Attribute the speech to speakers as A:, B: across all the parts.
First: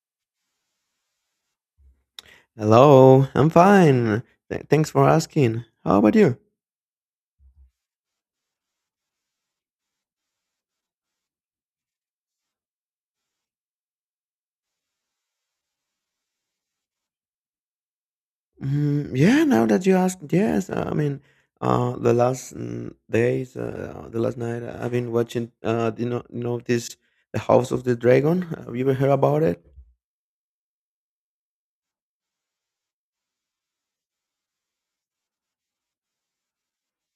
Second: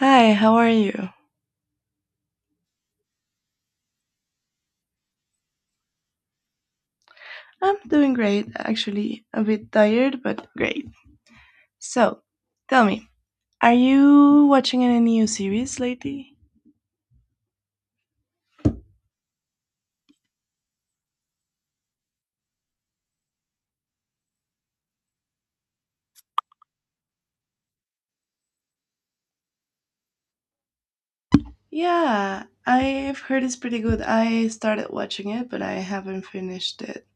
A: Hi, how are you?
B: Hello, I'm fine. Thanks for asking. How about you?
A: I'm doing great, actually. A bit tired, but great. So, tell me, are you watching any new series lately?
B: Mm, yeah, now that you asked, yes. The last days, the last night, I've been watching. The House of the Dragon. Have you ever heard about it?
A: Yeah, I've heard it's pretty good. I started watching it, but I haven't finished it.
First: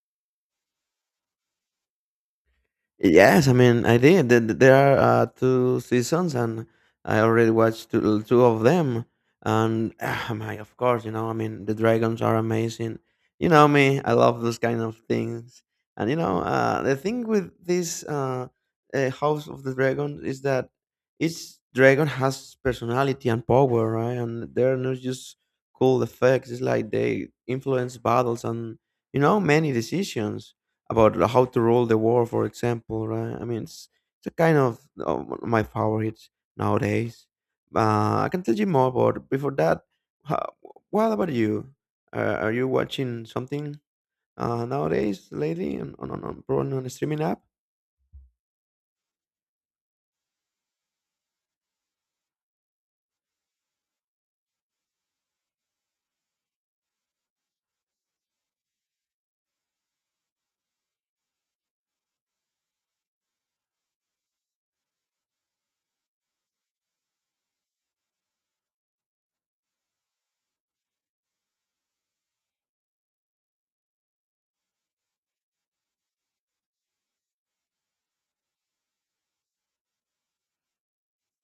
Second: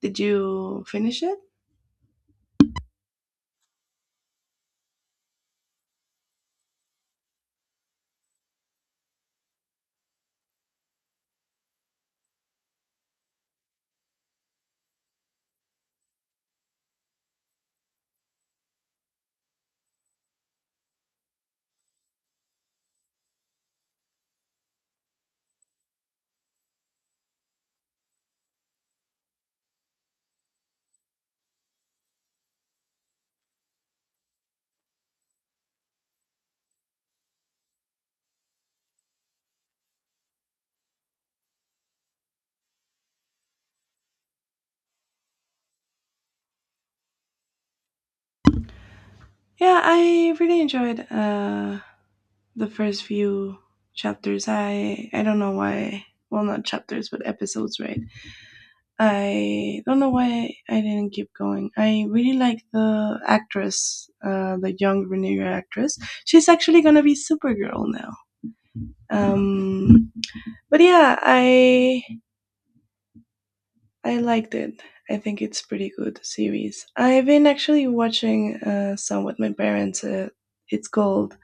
A: Did you finish it?
B: Yes, I mean, I did. There are two seasons, and I already watched two of them. And of course, you know, I mean, the dragons are amazing. You know me, I love those kind of things. And the thing with this House of the Dragon is that each dragon has personality and power, right? And they're not just cool effects. It's like they influence battles and you know many decisions about how to roll the war, for example, right? I mean, it's a kind of one of my favorites nowadays. I can tell you more, but before that, ho- what about you? Are you watching something nowadays lately on probably on a streaming app?
A: Yeah, I really enjoyed the first few chapters. I don't know why. Well, not chapters, but episodes, right? I don't know why I didn't keep going. I really like the actress, the young Rhaenyra actress. She's actually gonna be Supergirl now. Um, but yeah, I liked it. I think it's pretty good series. I've been actually watching some with my parents. It's called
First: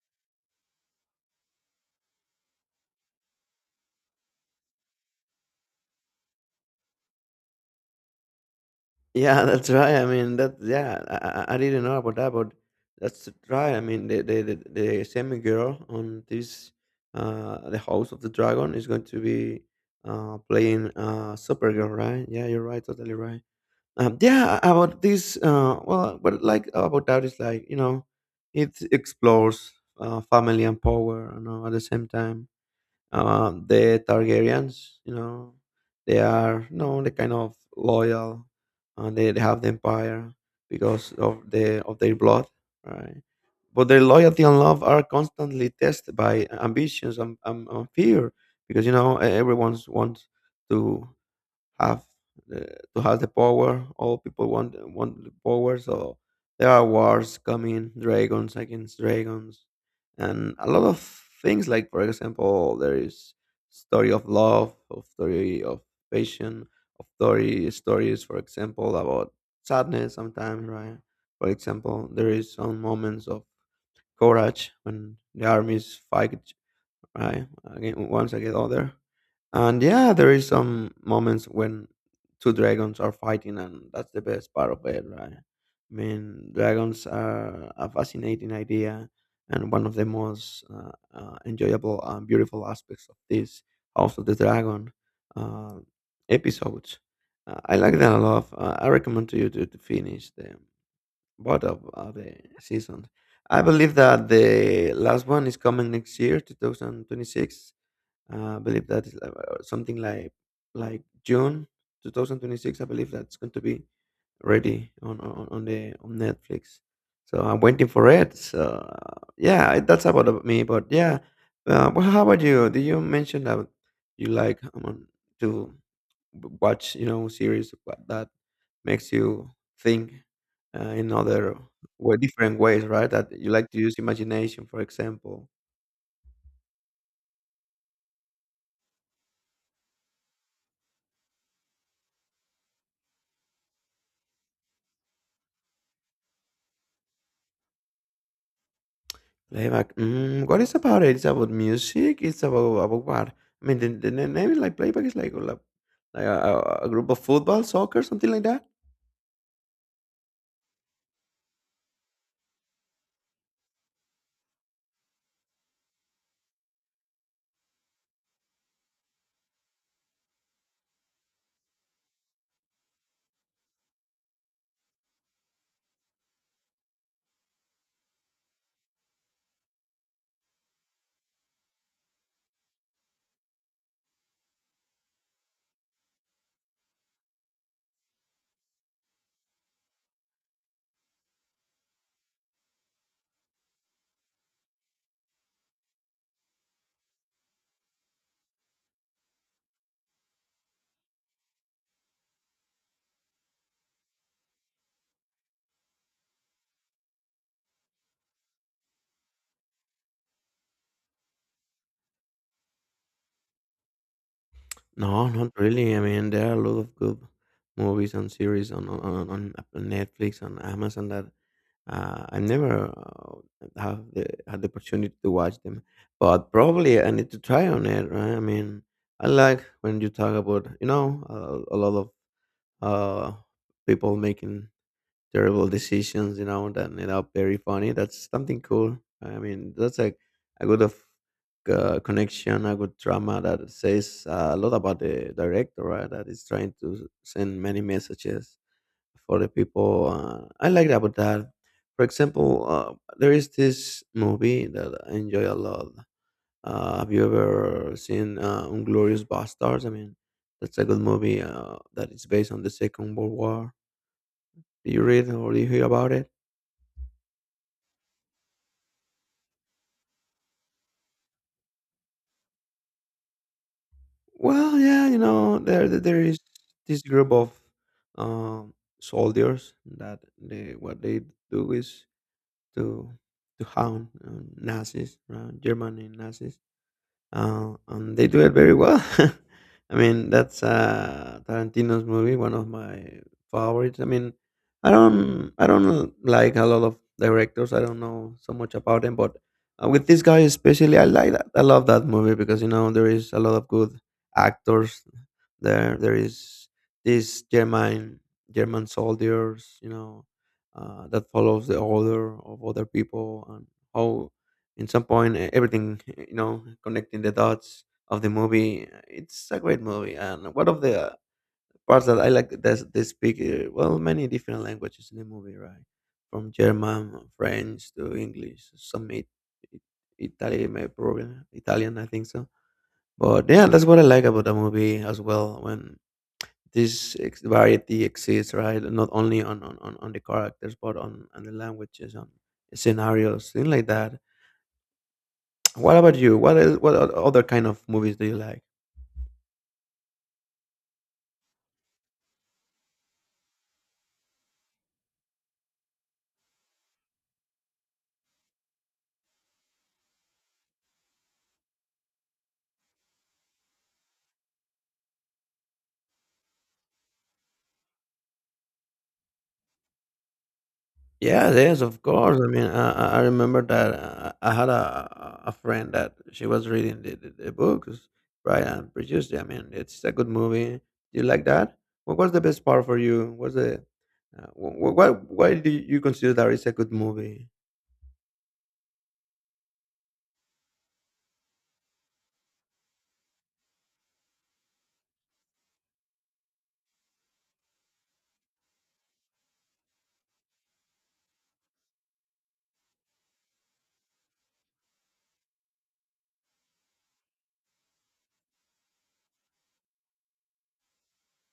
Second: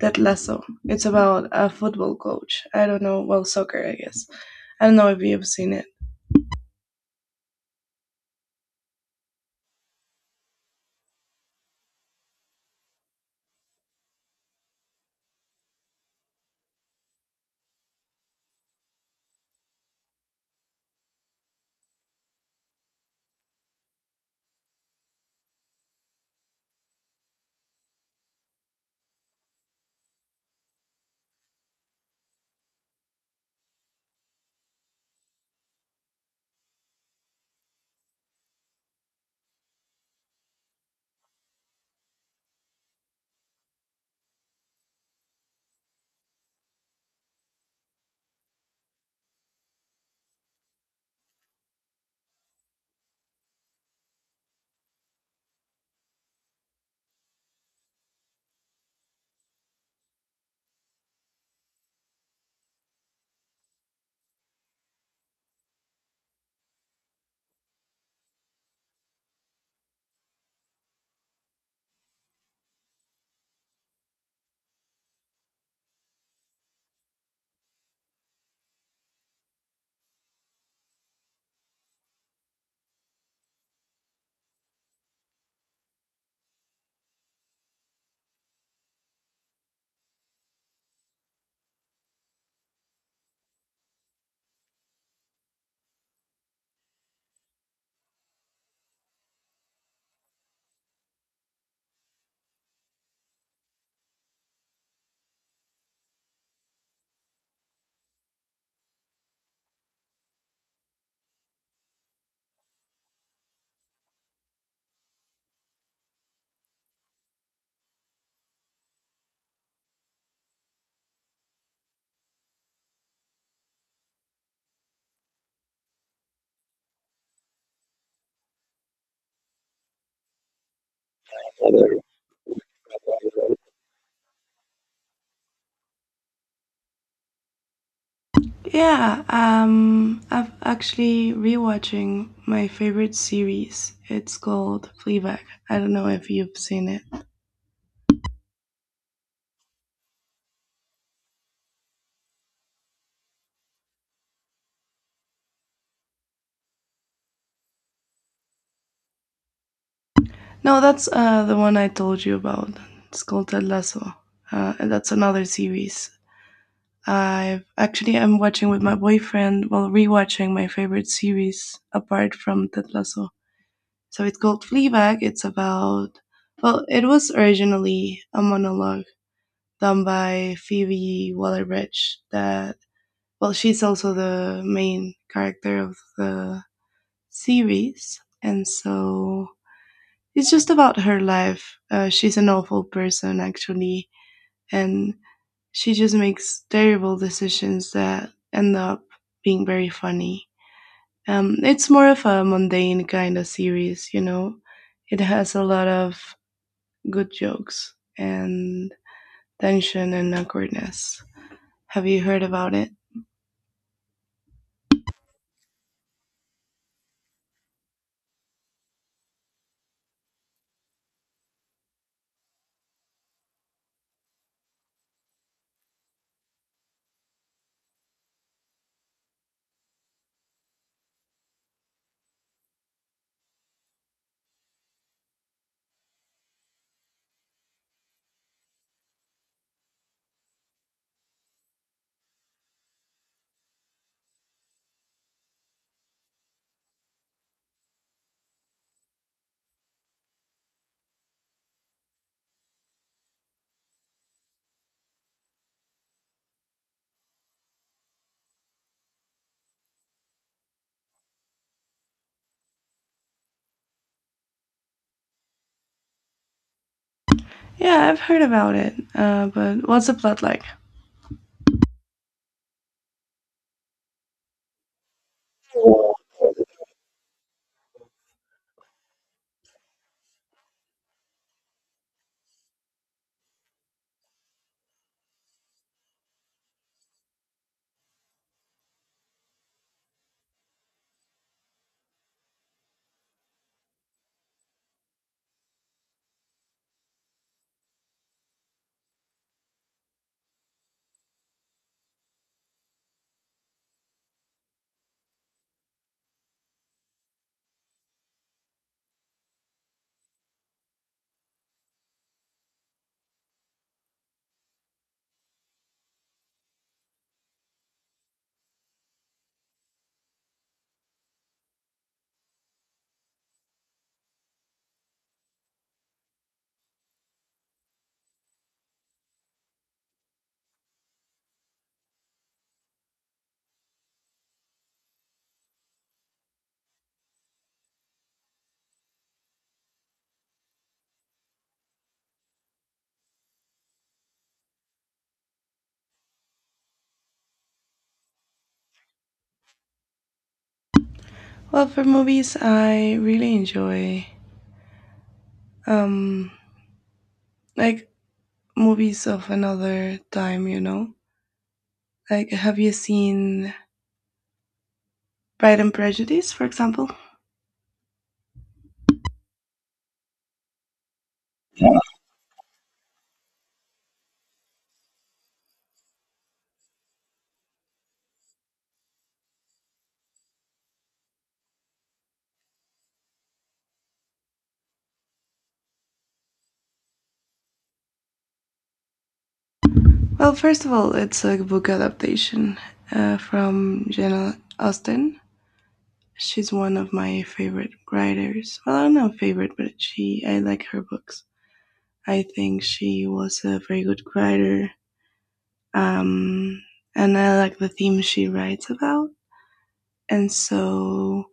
A: Ted Lasso. It's about a football coach. I don't know. Well, soccer, I guess. I don't know if you've seen it.
B: Yeah, that's right. I mean, that yeah, I didn't know about that, but that's right. I mean, the same girl on this the House of the Dragon is going to be playing Supergirl, right? Yeah, you're right, totally right. Yeah, about this well, what like about that is like you know, it explores family and power, you know, at the same time the Targaryens, you know, they are you know the kind of loyal, and they have the empire because of their blood, right? But their loyalty and love are constantly tested by ambitions and fear, because you know everyone wants to have uh, the power. All people want the power, so there are wars coming, dragons against dragons, and a lot of things. Like for example, there is story of love, of story of passion, of story stories. For example, about sadness sometimes, right? For example, there is some moments of courage when the armies fight, right? Again, once I get out there, and yeah, there is some moments when two dragons are fighting, and that's the best part of it, right? I mean, dragons are a fascinating idea, and one of the most enjoyable and beautiful aspects of this House of the Dragon uh, episodes. I like that a lot. I recommend to you to finish them. Both of are the seasons. I believe that the last one is coming next year, 2026. I believe that is like something like June 2026. I believe that's going to be ready on Netflix. So I'm waiting for it. So yeah, that's about of me. But yeah, well, how about you? Did you mention that you like to? Watch you know series that makes you think in other way different ways, right, that you like to use imagination, for example?
A: Yeah, I'm actually rewatching my favorite series. It's called Fleabag. I don't know if you've seen it.
B: Playback. Mm, what is about it? It's about music? It's about what? I mean, the name is like playback is like a, a group of football, soccer, something like that.
A: No, that's the one I told you about. It's called Ted Lasso. And that's another series. I'm watching with my boyfriend while rewatching my favorite series apart from Ted Lasso. So it's called Fleabag. It's about well, it was originally a monologue done by Phoebe Waller-Bridge that well, she's also the main character of the series, and so it's just about her life. She's an awful person, actually, and she just makes terrible decisions that end up being very funny. It's more of a mundane kind of series, you know. It has a lot of good jokes and tension and awkwardness. Have you heard about it?
B: No, not really. I mean, there are a lot of good movies and series on Netflix and Amazon that I never have had the opportunity to watch them, but probably I need to try on it. Right? I mean, I like when you talk about you know a lot of uh, people making terrible decisions, you know, that end up very funny. That's something cool, right? I mean, that's like a good of connection, a good drama that says a lot about the director, right? That is trying to send many messages for the people. I like about that. For example, there is this movie that I enjoy a lot. Have you ever seen Inglorious Bastards? I mean, that's a good movie that is based on the Second World War. Do you read or do you hear about it?
A: Yeah, I've heard about it. But what's the plot like?
B: Well, yeah, you know,
A: Well,
B: there is this group of um, soldiers that they what they do is to to hound Nazis, German and Nazis. And they do it very well. I mean, that's Tarantino's movie, one of my favorites. I mean, I don't like a lot of directors. I don't know so much about them, but with this guy especially, I like that. I love that movie because you know there is a lot of good actors there. There is these German soldiers, you know, that follows the order of other people and how in some point everything you know connecting the dots of the movie, it's a great movie, and one of the parts that I like that they speak, well, many different languages in the movie, right? From German, French to English, it, Italian, maybe, probably Italian, I think so. But yeah, that's what I like about the movie as well, when this variety exists, right? Not only on on the characters, but on the languages, on scenarios, things like that. What about you? What is, what other kind of movies do you like?
A: for movies, I really enjoy um like movies of another time, you know? Like have you seen Pride and Prejudice, for example?
B: Yes, yes, of course. I mean, I remember that I had a friend that she was reading the books, right, and produced it. I mean, it's a good movie. You like that? What was the best part for you? What's the what, why do you consider that it's a good movie?
A: Well, first of all, it's a book adaptation from Jane Austen. She's one of my favorite writers. Well, I don't know favorite, but she I like her books. I think she was a very good writer. Um and I like the themes she writes about. And so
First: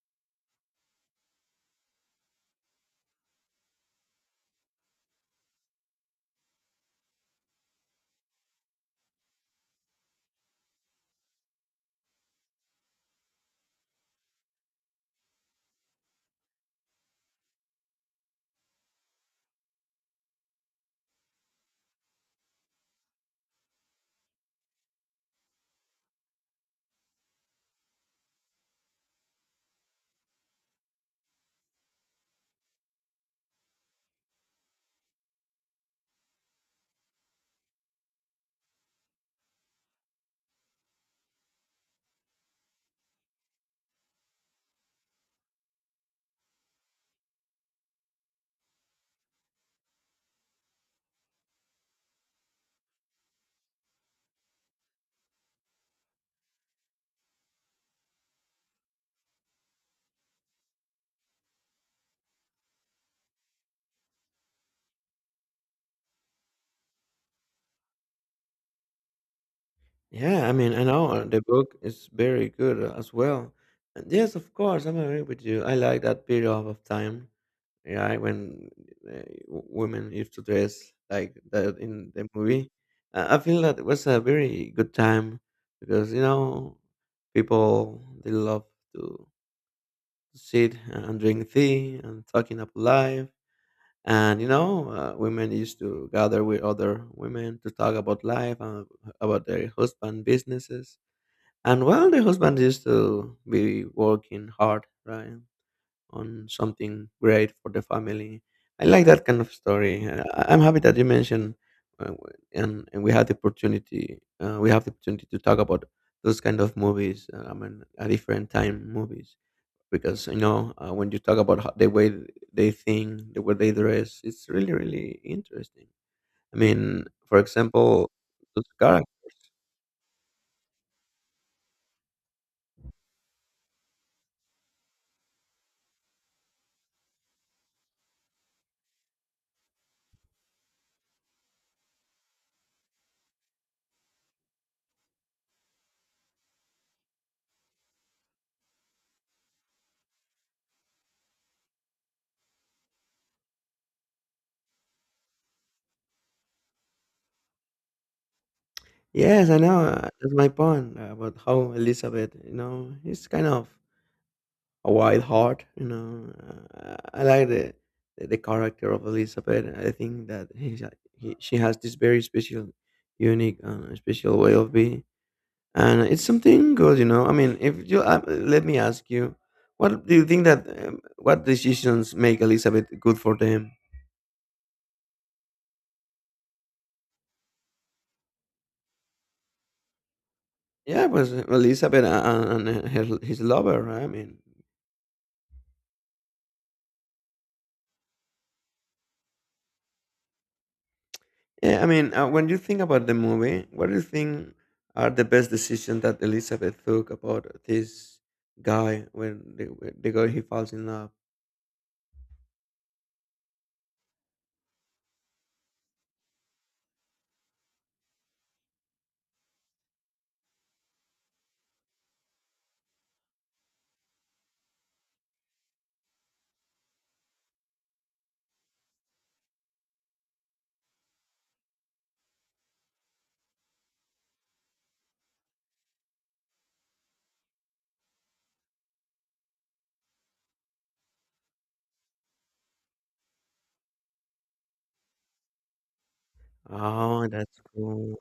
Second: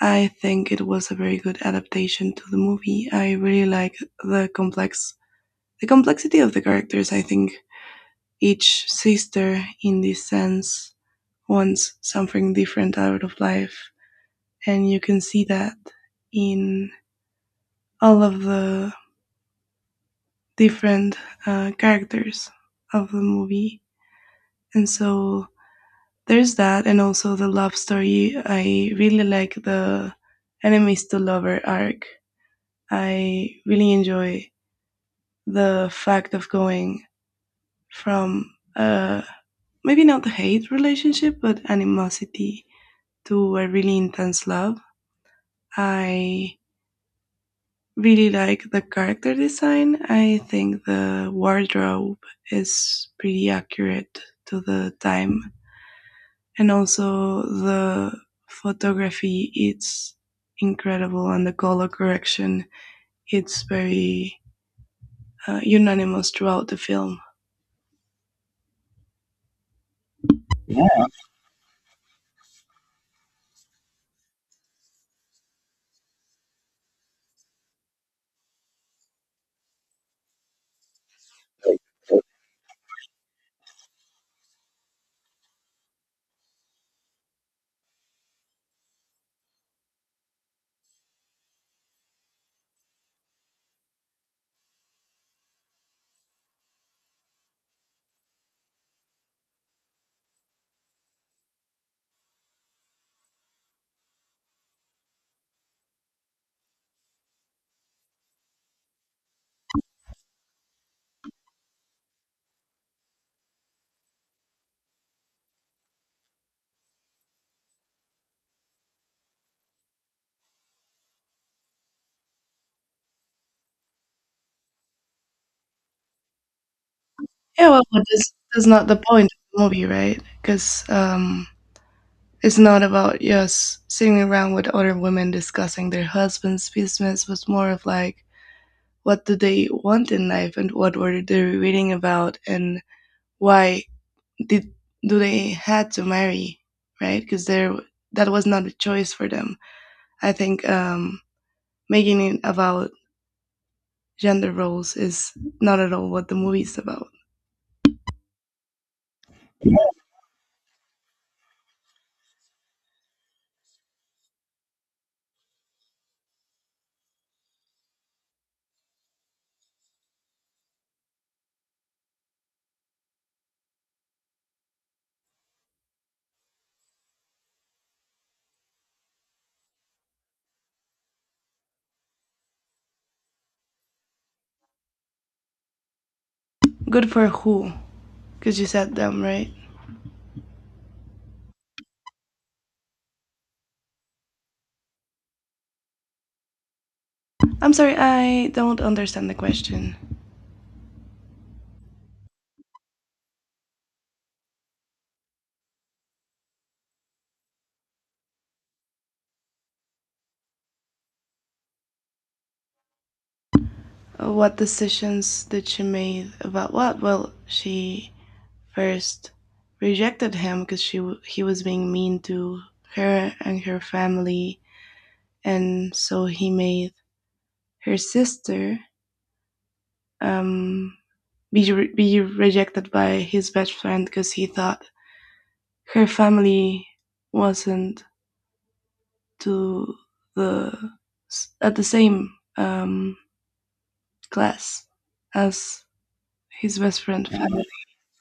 A: I think it was a very good adaptation to the movie. I really like the complex the complexity of the characters. I think each sister in this sense wants something different out of life and you can see that in all of the different characters of the movie. And so there's that and also the love story. I really like the enemies to lover arc. I really enjoy the fact of going from maybe not the hate relationship, but animosity to a really intense love. I really like the character design. I think the wardrobe is pretty accurate to the time. And also the photography, it's incredible, and the color correction, it's very unanimous throughout the film.
B: Yeah, I mean, I know the book is very good as well. And yes, of course, I'm agree with you. I like that period of time, right? When uh, women used to dress like that in the movie, I feel that it was a very good time because you know people they love to sit and drink tea and talking about life, and you know women used to gather with other women to talk about life and about their husband businesses. And well, the husband used to be working hard, right? On something great for the family. I like that kind of story. I'm happy that you mentioned, uh, w- and we had the opportunity. We have the opportunity to talk about those kind of movies. I mean, a different time movies, because you know when you talk about how, the way they think, the way they dress, it's really interesting. I mean, for
A: Yeah, well, but
B: example, those
A: that's not the point
B: characters.
A: of the movie, right? Because it's not about yes sitting around with other women discussing their husbands' business, but more of like what do they want in life and what were they reading about and why did do they had to marry, right? Because there that was not a choice for them. I think making it about gender roles is not at all what the movie's about.
B: Yes, I know. That's my point about how Elizabeth, you know, it's kind of white heart. You know, I like the the character of Elizabeth. I think that he's, she has this very special, unique, special way of being, and it's something good. You know, I mean, if you, let me ask you, what do you think that what decisions make Elizabeth good for them?
A: Good for who? Because you said them, right?
B: Yeah, it was Elizabeth and, his lover, right? I mean.
A: I'm sorry, I don't understand the question.
B: Yeah, I mean, when you think about the movie, what do you think are the best decisions that Elizabeth took about this guy when when the girl he falls in love?
A: What decisions did she make about what? Well, she first rejected him because he was being mean to her and her family, and so he made her sister um, be rejected by his best friend because he thought her family wasn't to the at the same um, class as his best friend
B: Oh, that's
A: family.
B: cool.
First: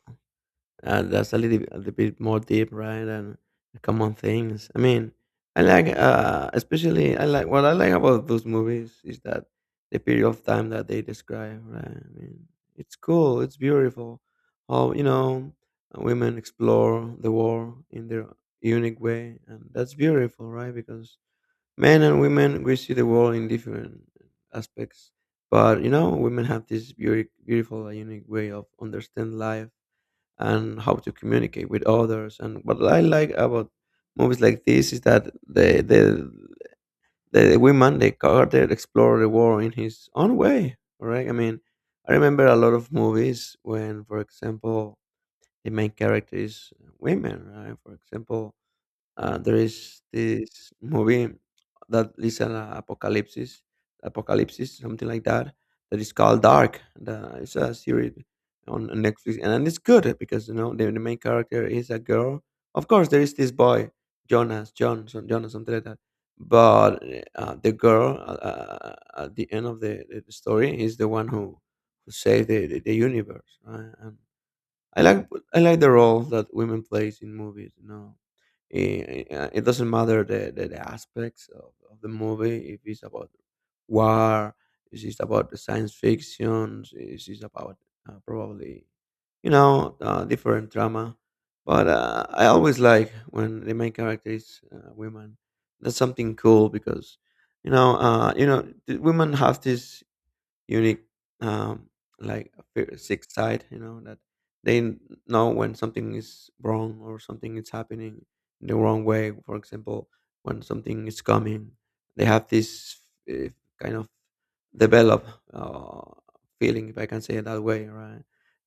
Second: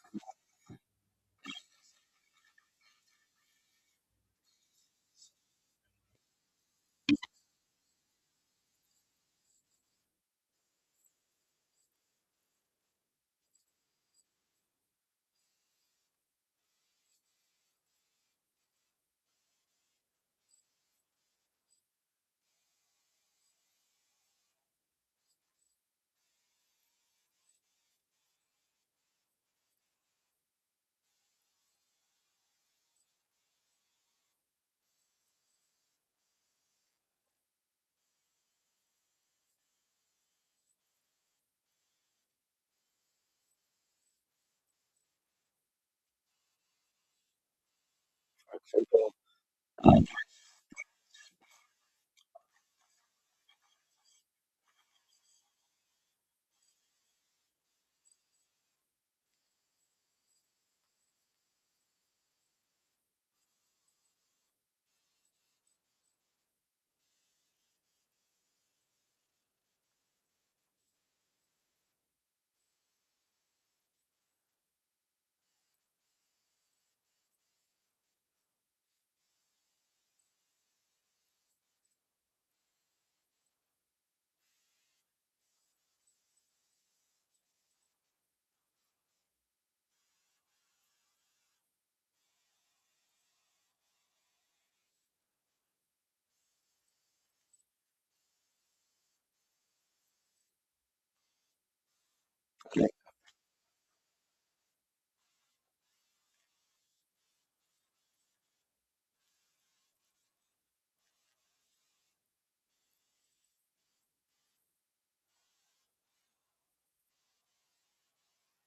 B: That's a little bit more deep, right? And common things. I mean, I like, especially I like, what I like about those movies is that the period of time that they describe, right? I mean, it's cool, it's beautiful. How you know women explore the world in their unique way, and that's beautiful, right? Because men and women we see the world in different aspects, but you know, women have this beauty, beautiful, unique way of understand life and how to communicate with others. And what I like about movies like this is that the women they Carter explore the world in his own way, right? I mean, I remember a lot of movies when, for example, the main character is women, right? For example, there is this movie that is an apocalypse, something like that, that is called Dark. It's a series on Netflix, and it's good because you know the main character is a girl. Of course, there is this boy Jonas, Jonas, something like that. But the girl at the end of the the story is the one who saved the universe, right? And I like I like the role that women plays in movies. You know, it, it doesn't matter the, the aspects of the movie. If it's about war, if it's about the science fiction, if it's about probably different drama. But I always like when the main character is women. That's something cool because the women have this unique um, like a
A: Yeah.
B: sixth side, you know, that they n- know when something is wrong or something is happening in the wrong way. For example, when something is coming, they have this uh, kind of develop uh, feeling, if I can say it that way, right?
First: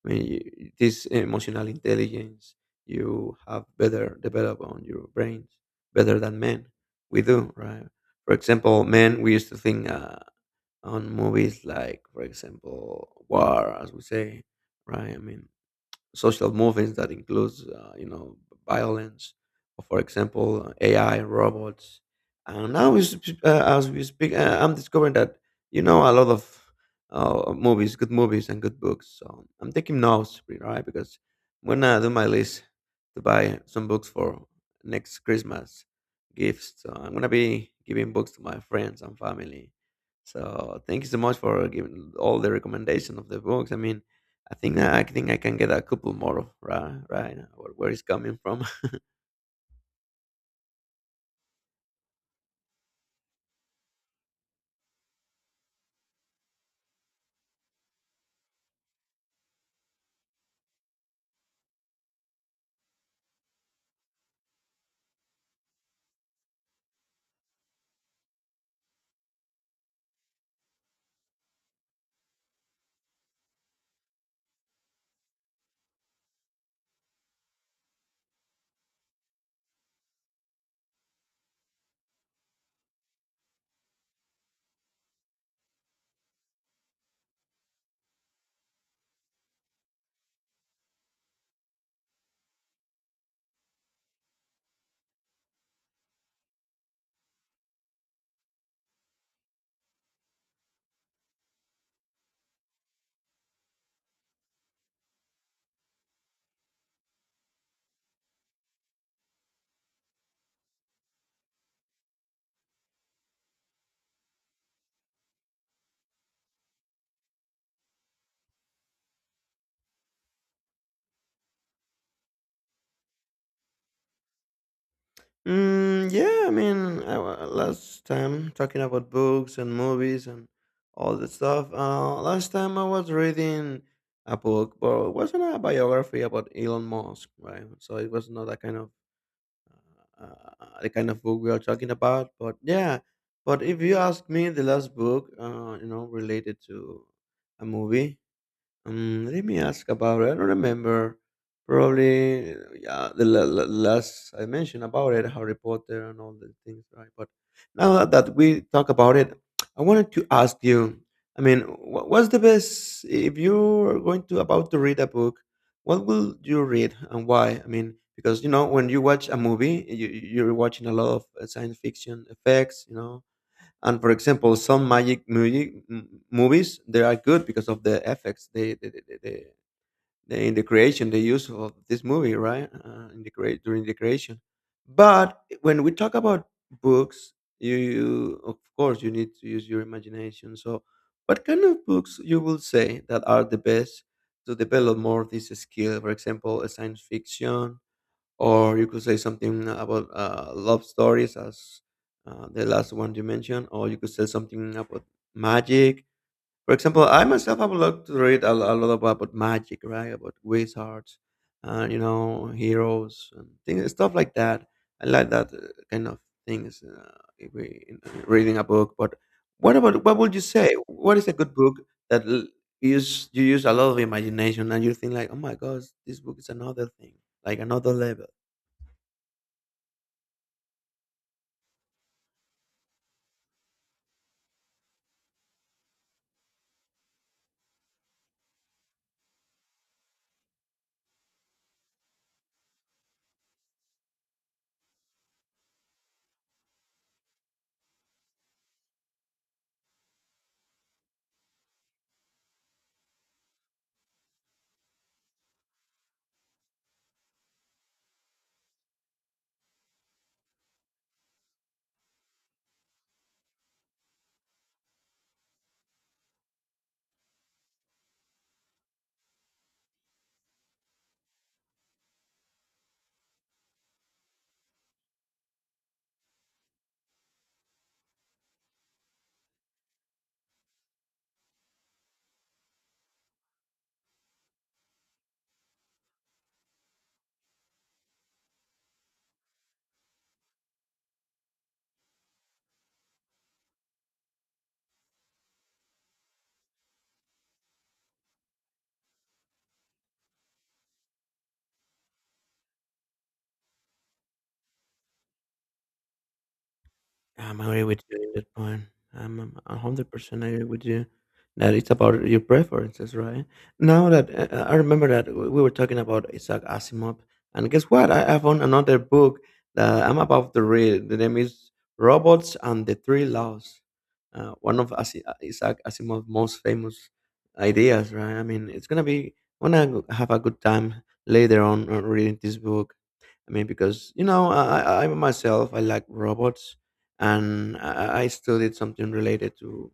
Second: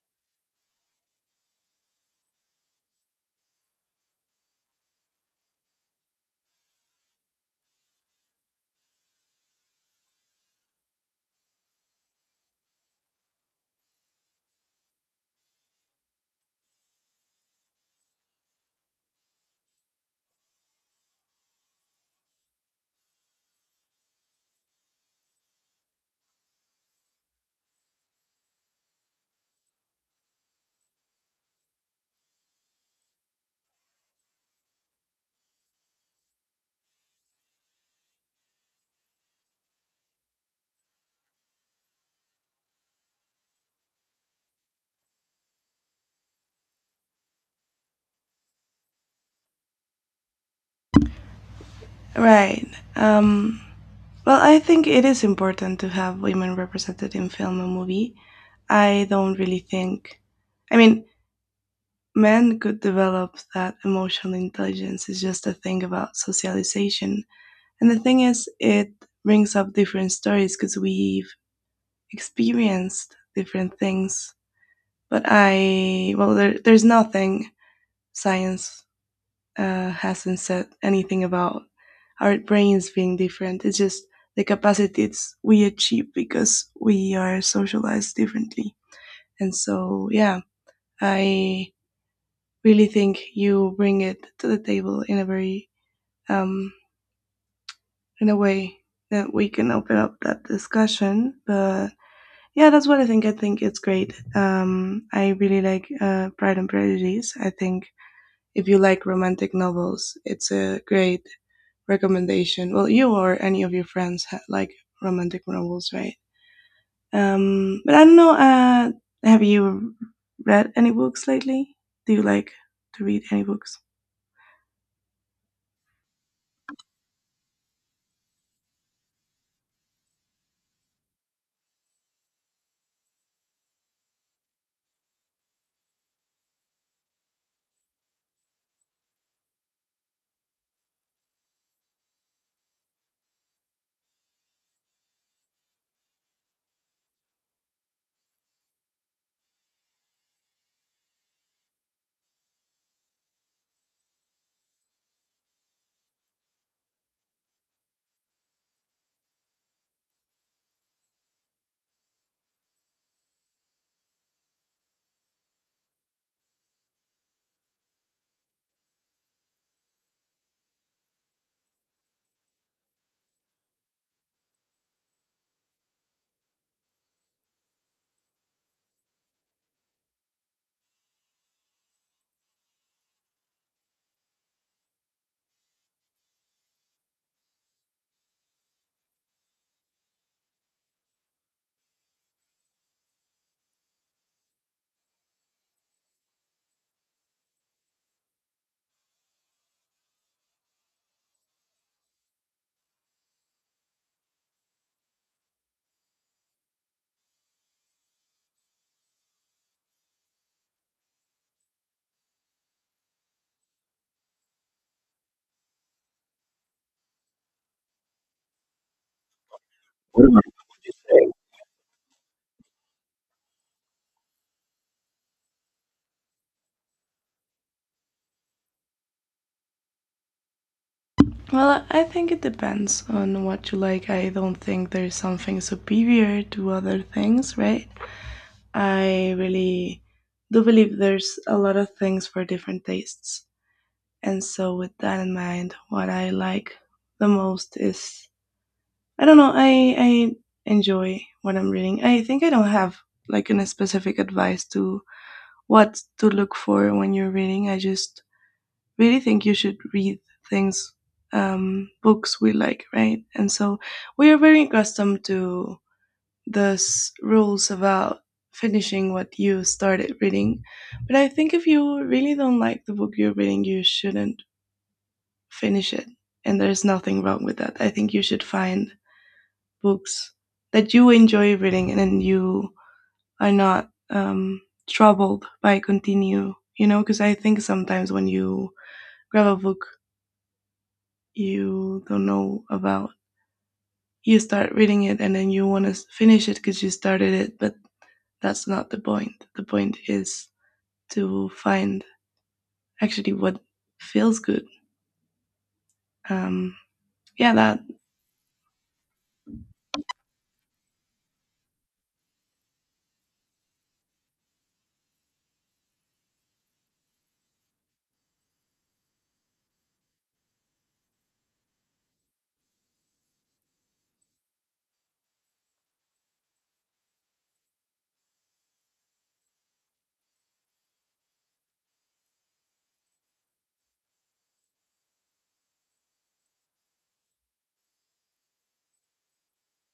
B: I mean, this emotional intelligence you have better develop on your brains, better than men we do, right? For example, men we used to think on movies like, for example, war, as we say, right? I mean, social movements that includes violence, or for example ai robots. And now as we speak, I'm discovering that you know a lot of movies, good movies and good books, so I'm taking notes, right? Because when I do my list to buy some books for next Christmas gifts, so I'm gonna be giving books to my friends and family. So thank you so much for giving all the recommendation of the books. I mean, I think I can get a couple more right right now. Where, it's coming from?
A: Right. Um, well, I think it is important to have women represented in film and movie. I don't really think. I mean, men could develop that emotional intelligence. It's just a thing about socialization. And the thing is, it brings up different stories because we've experienced different things. But I, well, there's nothing science hasn't said anything about our brains being different. It's just the capacities we achieve because we are socialized differently. And so, yeah, I really think you bring it to the table in a very, um, in a way that we can open up that discussion. But yeah, that's what I think. I think it's great. I really like Pride and Prejudice. I think if you like romantic novels, it's a great recommendation. Well, you or any of your friends like romantic novels, right? But I don't know. Have you read any books lately? Do you like to read any books?
B: Mm, yeah, I mean, last time talking about books and movies and all that stuff. Last time I was reading a book, but it wasn't a biography about Elon Musk, right? So it was not that kind of the kind of book we are talking about. But yeah, but if you ask me, the last book, related to a movie. Let me ask about it. I don't remember. Probably, yeah, the last I mentioned about it, Harry Potter and all the things, right? But now that we talk about it, I wanted to ask you. I mean, what's the best if you're going to about to read a book? What will you read and why? I mean, because you know, when you watch a movie, you're watching a lot of science fiction effects, you know. And for example, some magic movie, movies, they are good because of the effects in the creation they use of this movie, right? In the create During the creation. But when we talk about books, you of course you need to use your imagination. So, what kind of books you will say that are the best to develop more of this skill? For example, a science fiction, or you could say something about love stories as the last one you mentioned, or you could say something about magic. For example, I myself have a lot to read a lot about magic, right, about wizards, you know, heroes and things, stuff like that. I like that kind of things, if in reading a book. But what about, what
A: What
B: would you
A: about?
B: say, what is a good book that l- use, you use a lot of imagination and you think like, oh my gosh, this book is another thing, like another level.
A: Well, I think it depends on what you like. I don't think there's something superior to other things, right? I really do believe there's a lot of things for different tastes. And so, with that in mind, what I like the most is I don't know. I enjoy what I'm reading. I think I don't have like any specific advice to what to look for when you're reading. I just really think you should read things, books we like, right? And so we are very accustomed to those rules about finishing what you started reading. But I think if you really don't like the book you're reading, you shouldn't finish it. And there's nothing wrong with that. I think you should find books that you enjoy reading and then you are not troubled by continue you know because I think sometimes when you grab a book you don't know about you start reading it and then you want to finish it because you started it but that's not the point the point is to find actually what feels good um yeah
B: I'm
A: that
B: agree with you in that point. I'm 100% agree with you that it's about your preferences, right? Now that I remember that we were talking about Isaac Asimov, and guess what? I found another book that I'm about to read. The name is Robots and the Three Laws. One of Isaac Asimov's most famous ideas, right? I mean, it's gonna be. I'm gonna have a good time later on reading this book. I mean, because you know, I myself I like robots, and I studied something related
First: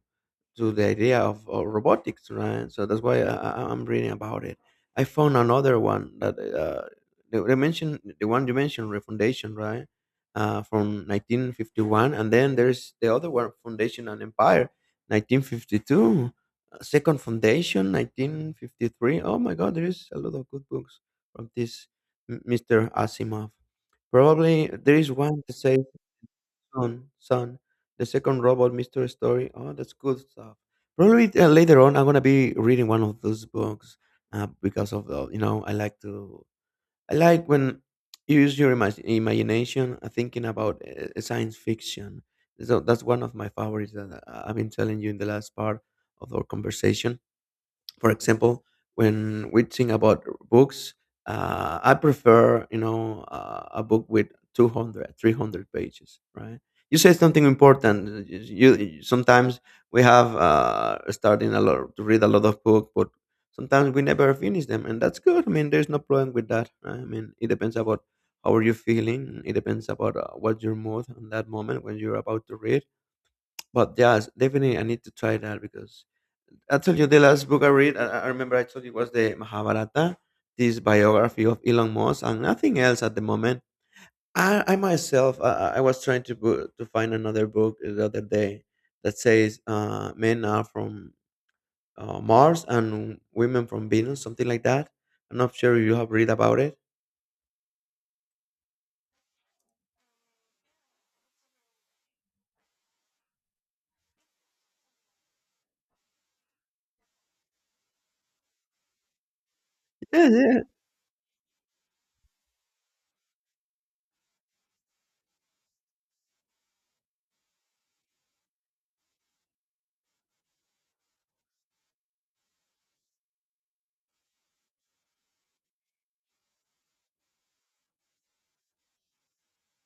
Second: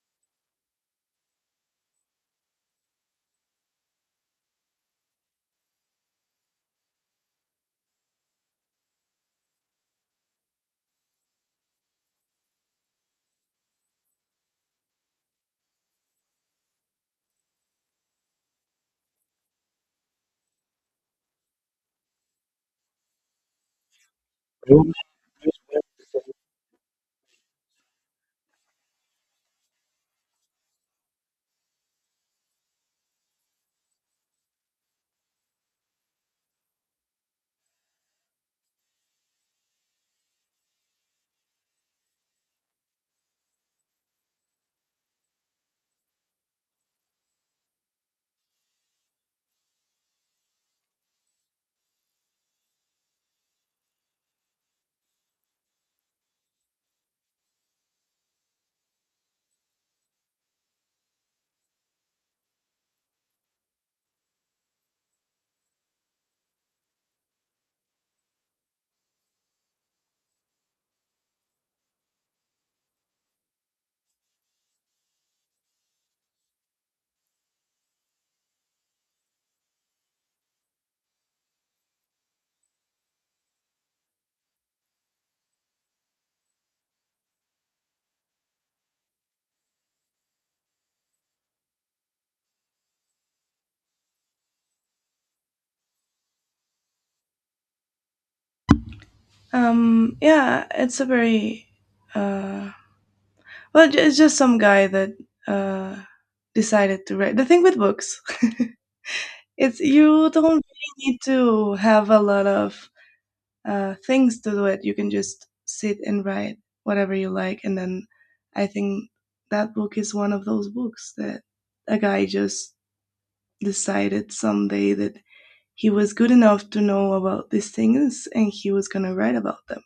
B: to the idea of robotics, right? So that's why I'm reading about it. I found another one that they mentioned the one you mentioned, Refoundation, right? From 1951, and then there's the other one, Foundation and Empire, 1952, Second Foundation, 1953. Oh my God, there is a lot of good books from this Mr. Asimov. Probably there is one to say Son, the second Robot Mystery Story. Oh, that's good stuff. Probably later on, I'm gonna be reading one of those books because of the, you know, I like to, I like when you use your imagination, thinking about science fiction. So that's one of my favorites that I've been telling you in the last part of our conversation. For example, when we think about books, I prefer, you know, a book with 200, 300 pages, right? You said something important. Sometimes we have starting a lot to read a lot of book, but sometimes we never finish them, and that's good. I mean, there's no problem with that, right? I mean, it depends about how are you feeling. It depends about what's your mood in that moment when you're about to read. But yes, definitely, I need to try that because I told you the last book I read. I remember I told you was the Mahabharata, this biography of Elon Musk, and nothing else at the moment. I myself, I was trying to to find another book the other day that says men are from Mars and women from Venus, something like that. I'm not sure if you have read about it.
A: yeah it's a very uh Well, it's just some guy that uh, decided to write. The thing with books, it's
B: Yeah,
A: you don't
B: yeah.
A: really need to have a lot of things to do it. You can just sit and write whatever you like, and then I think that book is one of those books that a guy just decided someday that he was good enough to know about these things and he was gonna write about them.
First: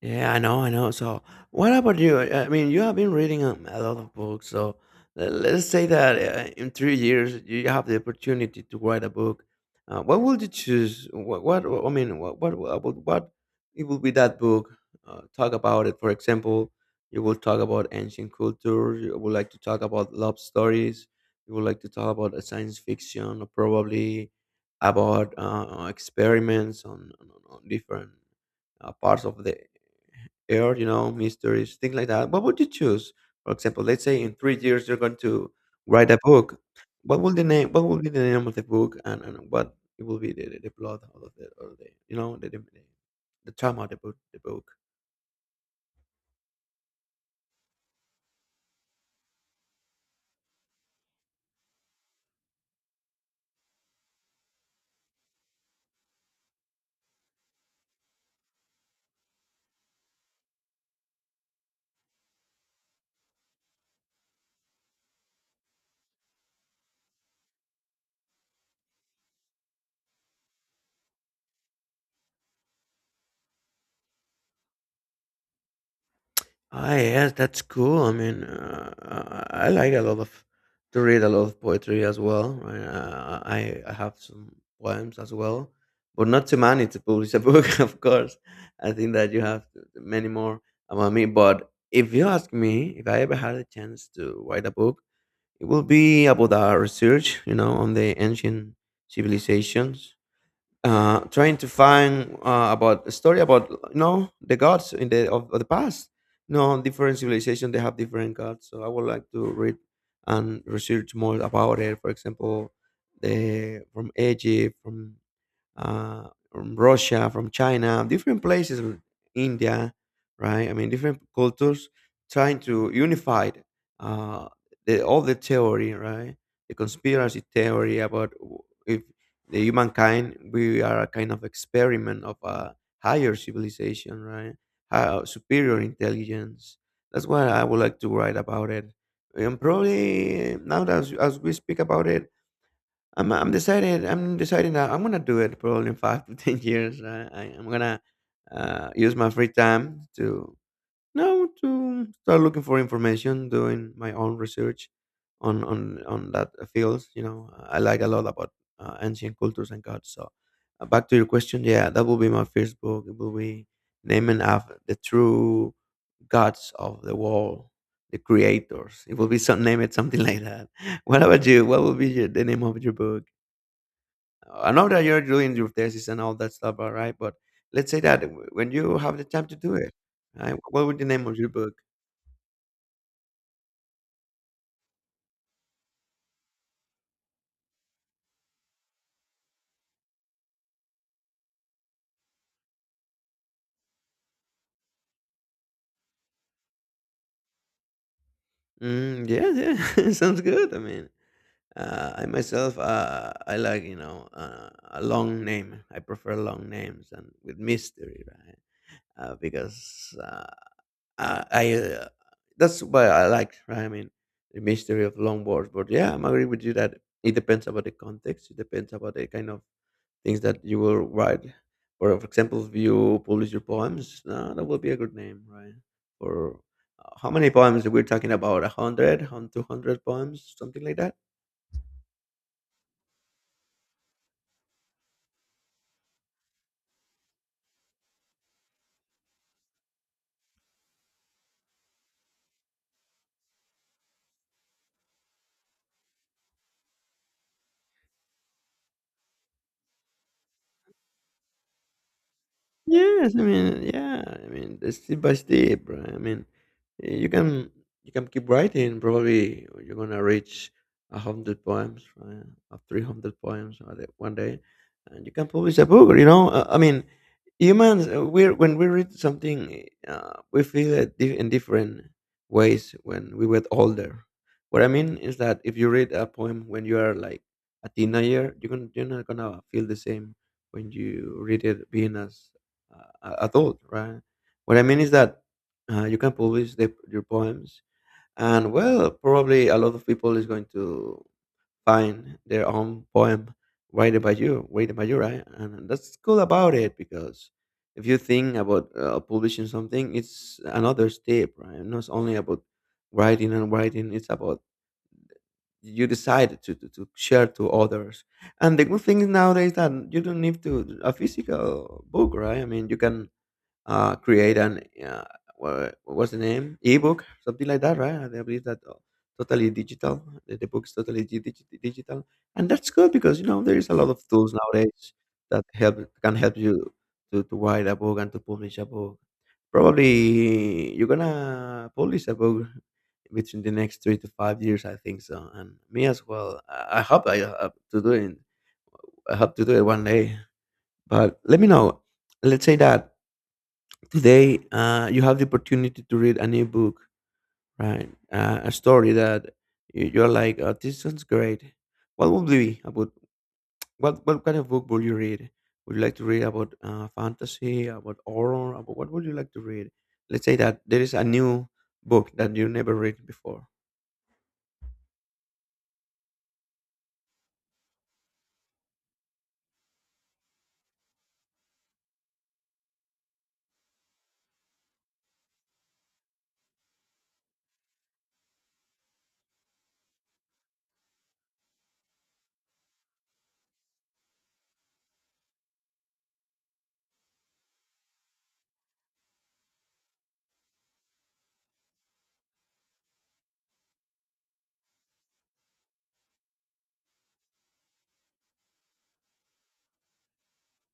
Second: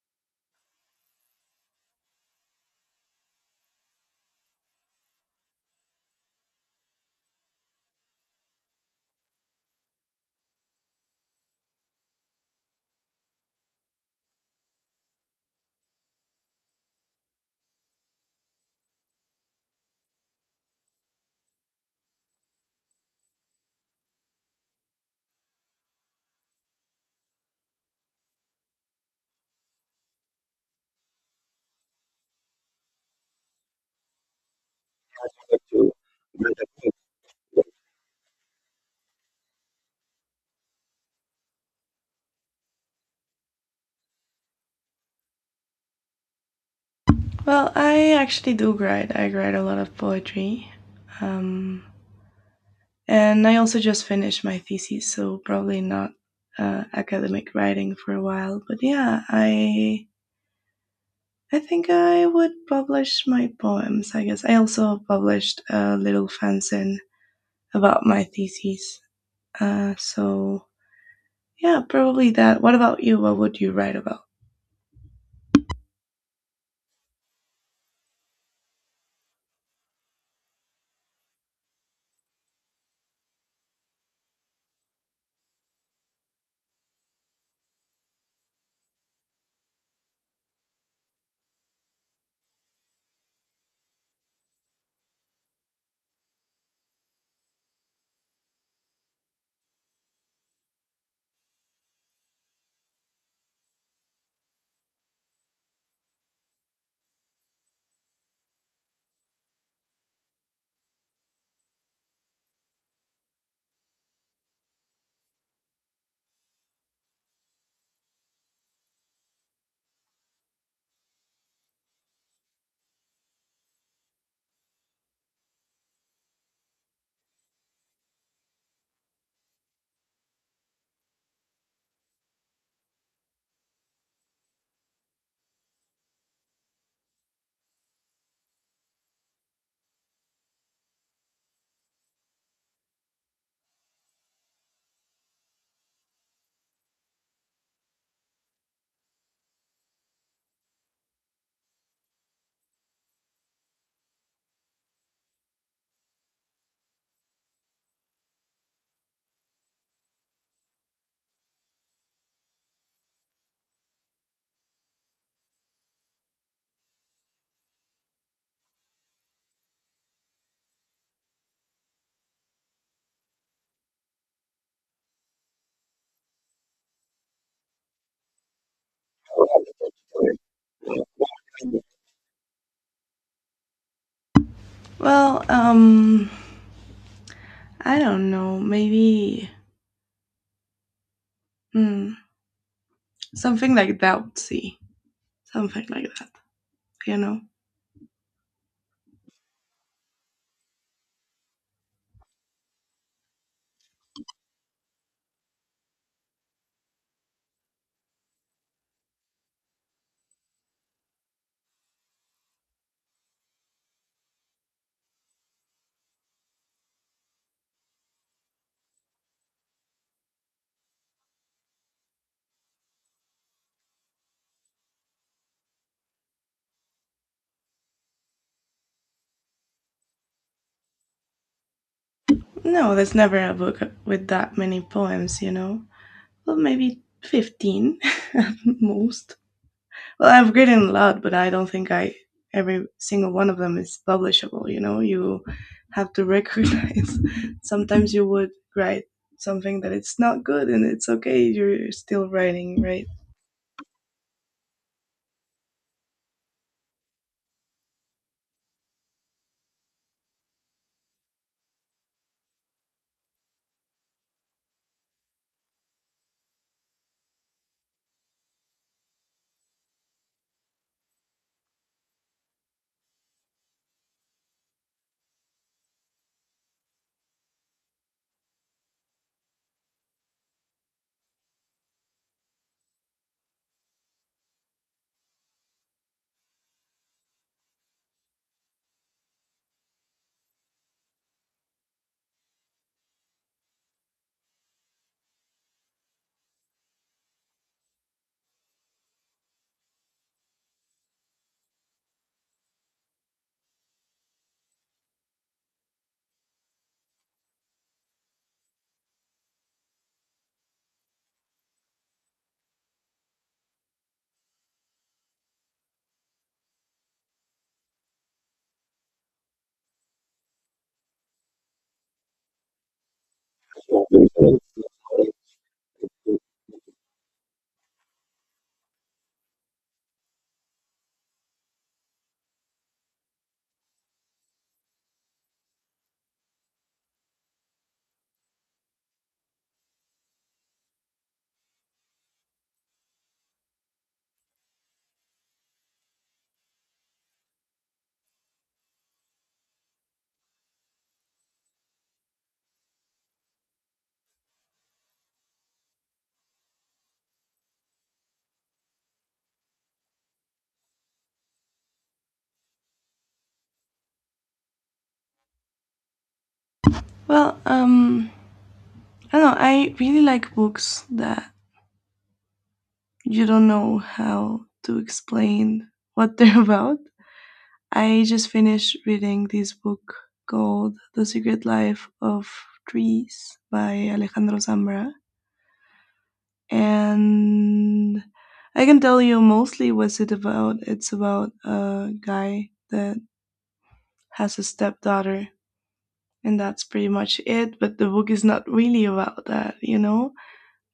B: Yeah, I know, I know. So, what about you? I mean, you have been reading a lot of books. So, let's say that in 3 years you have the opportunity to write a book. What would you choose? What I mean, what it will be that book? Talk about it. For example, you will talk about ancient culture. You would like to talk about love stories. You would like to talk about science fiction, or probably about experiments on different parts of the air, you know, mysteries, things like that. What would you choose? For example, let's say in 3 years you're going to write a book. What will the name? What will be the name of the book, and what it will be the plot of the, or the, you know, the trama of the book. The book.
A: Well, I actually do write. I write a lot of poetry. Um, and I also just finished my thesis, so probably not academic writing for a while. But yeah, I think I would publish my poems. I guess I also published a little fanzine about my thesis. So yeah, probably that. What about you? What would you write about?
B: Ah, yes, that's cool. I mean, I like a lot of to read a lot of poetry as well. Right? I have some poems as well, but not too many to publish a book, of course. I think that you have many more about me. But if you ask me, if I ever had a chance to write a book, it will be about our research, you know, on the ancient civilizations, trying to find about a story about, you know, the gods in the of the past. You know, different civilization they have different gods. So I would like to read and research more about it. For example, the from Egypt, from Russia, from China, different places, India, right? I mean, different cultures trying to unify uh, the, all the theory, right? The conspiracy theory about if the humankind we are a kind of experiment of a higher civilization, right? High, superior intelligence. That's what I would like to write about it. And probably now that as we speak about it, I'm deciding that I'm gonna do it probably in 5 to 10 years. I'm gonna use my free time to no to start looking for information, doing my own research on that field. You know, I like a lot about ancient cultures and gods. So back to your question, yeah, that will be my first book. It will be naming after the true gods of the world, the creators. It will be some name it something like that. What about you? What will be your, the name of your book? I know that you're doing your thesis and all that stuff, all right? But let's say that when you have the time to do it, right? What would the name of your book?
A: Well, I don't know. Maybe hmm, something like that. See. Something like that, you know?
B: Mm, yeah, yeah, sounds good. I mean, I myself, I like, you know, a long name. I prefer long names and with mystery, right? Because I that's what I like, right? I mean, the mystery of long words. But yeah, I'm agree with you that it depends about the context. It depends about the kind of things that you will write. Or, for example, if you publish your poems, no, that will be a good name, right? Or how many poems we're talking about? 100, 200 poems, something like that.
A: No, there's never a book with that many poems, you know? Well, maybe 15 at most. Well, I've written a lot, but I don't think I every single one of them is publishable, you know? You have to recognize sometimes you would write something that it's not good and it's okay, you're still writing, right?
B: Yes, I mean, yeah, I mean, the step by step, right? I mean, eh, you can you can keep writing. Probably you're gonna reach 100 poems, right? Or 300 poems one day, and you can publish a book. I mean, humans, we're when we read something, we feel it in different ways when we were older. What I mean is that if you read a poem when you are like a teenager, you're not gonna feel the same when you read it being as at all, right? What I mean is that you can publish your poems, and well, probably a lot of people is going to find their own poem written by you, right? And that's cool about it because if you think about publishing something, it's another step, right? Not only about writing and writing; it's about you decide to share to others. And the good thing is nowadays that you don't need to a physical book, right? I mean, you can create an uh, what was the name, ebook, something like that, right? I believe that totally digital, the book is totally digital. And that's good because there is a lot of tools nowadays that help can help you to write a book and to publish a book. Probably you're gonna publish a book between the next 3 to 5 years, I think so. And me as well. I hope I have to do it. I hope to do it one day. But let me know. Let's say that today, you have the opportunity to read a new book, right? A story that you're like, oh, this sounds great. What would it be about? What kind of book would you read? Would you like to read about fantasy, about horror, about, what would you like to read? Let's say that there is a new book that you never read before.
A: Well, I don't know. I really like books that you don't know how to explain what they're about. I just finished reading this book called The Secret Life of Trees by Alejandro Zambra. And I can tell you mostly what's it about. It's about a guy that has a stepdaughter, and that's pretty much it. But the book is not really about that, you know?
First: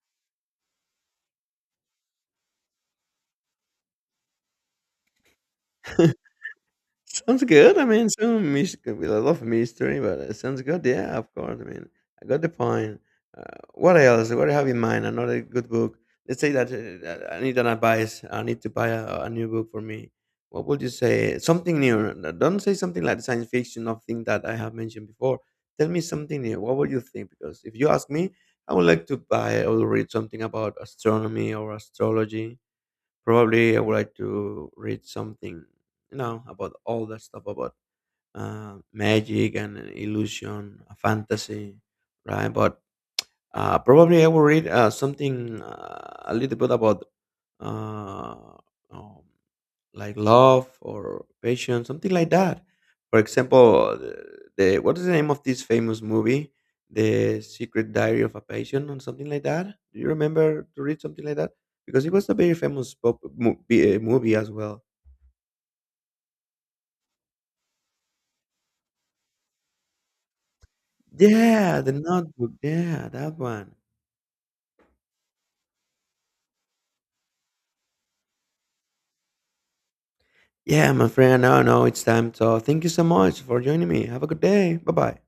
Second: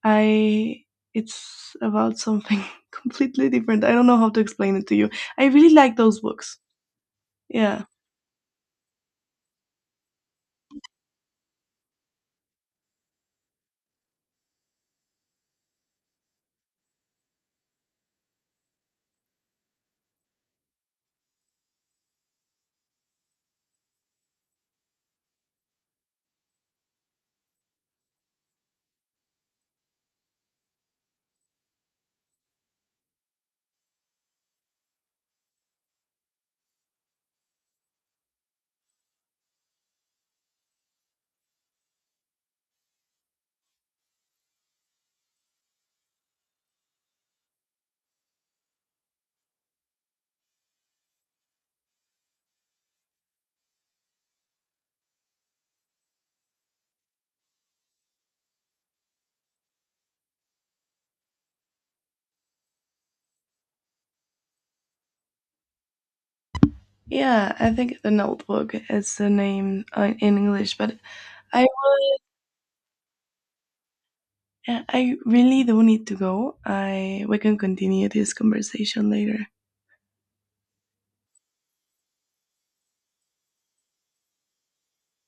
A: I it's about something completely different. I don't know how to explain it to you. I really like those books.
B: Sounds good.
A: Yeah.
B: I mean, some mystery, I love mystery, but it sounds good. Yeah, of course. I mean, I got the point. What else? What do you have in mind? Another good book. Let's say that that I need an advice. I need to buy a new book for me. What would you say? Something new. Don't say something like science fiction or thing that I have mentioned before. Tell me something new. What would you think? Because if you ask me, I would like to buy or read something about astronomy or astrology. Probably I would like to read something, about all that stuff about magic and illusion, fantasy, right? But probably I will read something a little bit about uh, um, like love or passion, something like that. For example, the what is the name of this famous movie, The Secret Diary of a Patient, or something like that? Do you remember to read something like that? Because it was a very famous movie as well.
A: Yeah, I think The Notebook is the name in English, but I
B: Yeah, The Notebook. Yeah, that one.
A: yeah, I really do need to go. I we can continue this conversation later.
B: Yeah, my friend. Now I know it's time. So thank you so much for joining me. Have a good day. Bye bye.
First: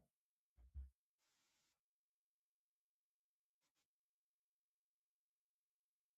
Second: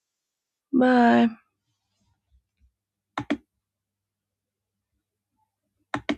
A: Bye.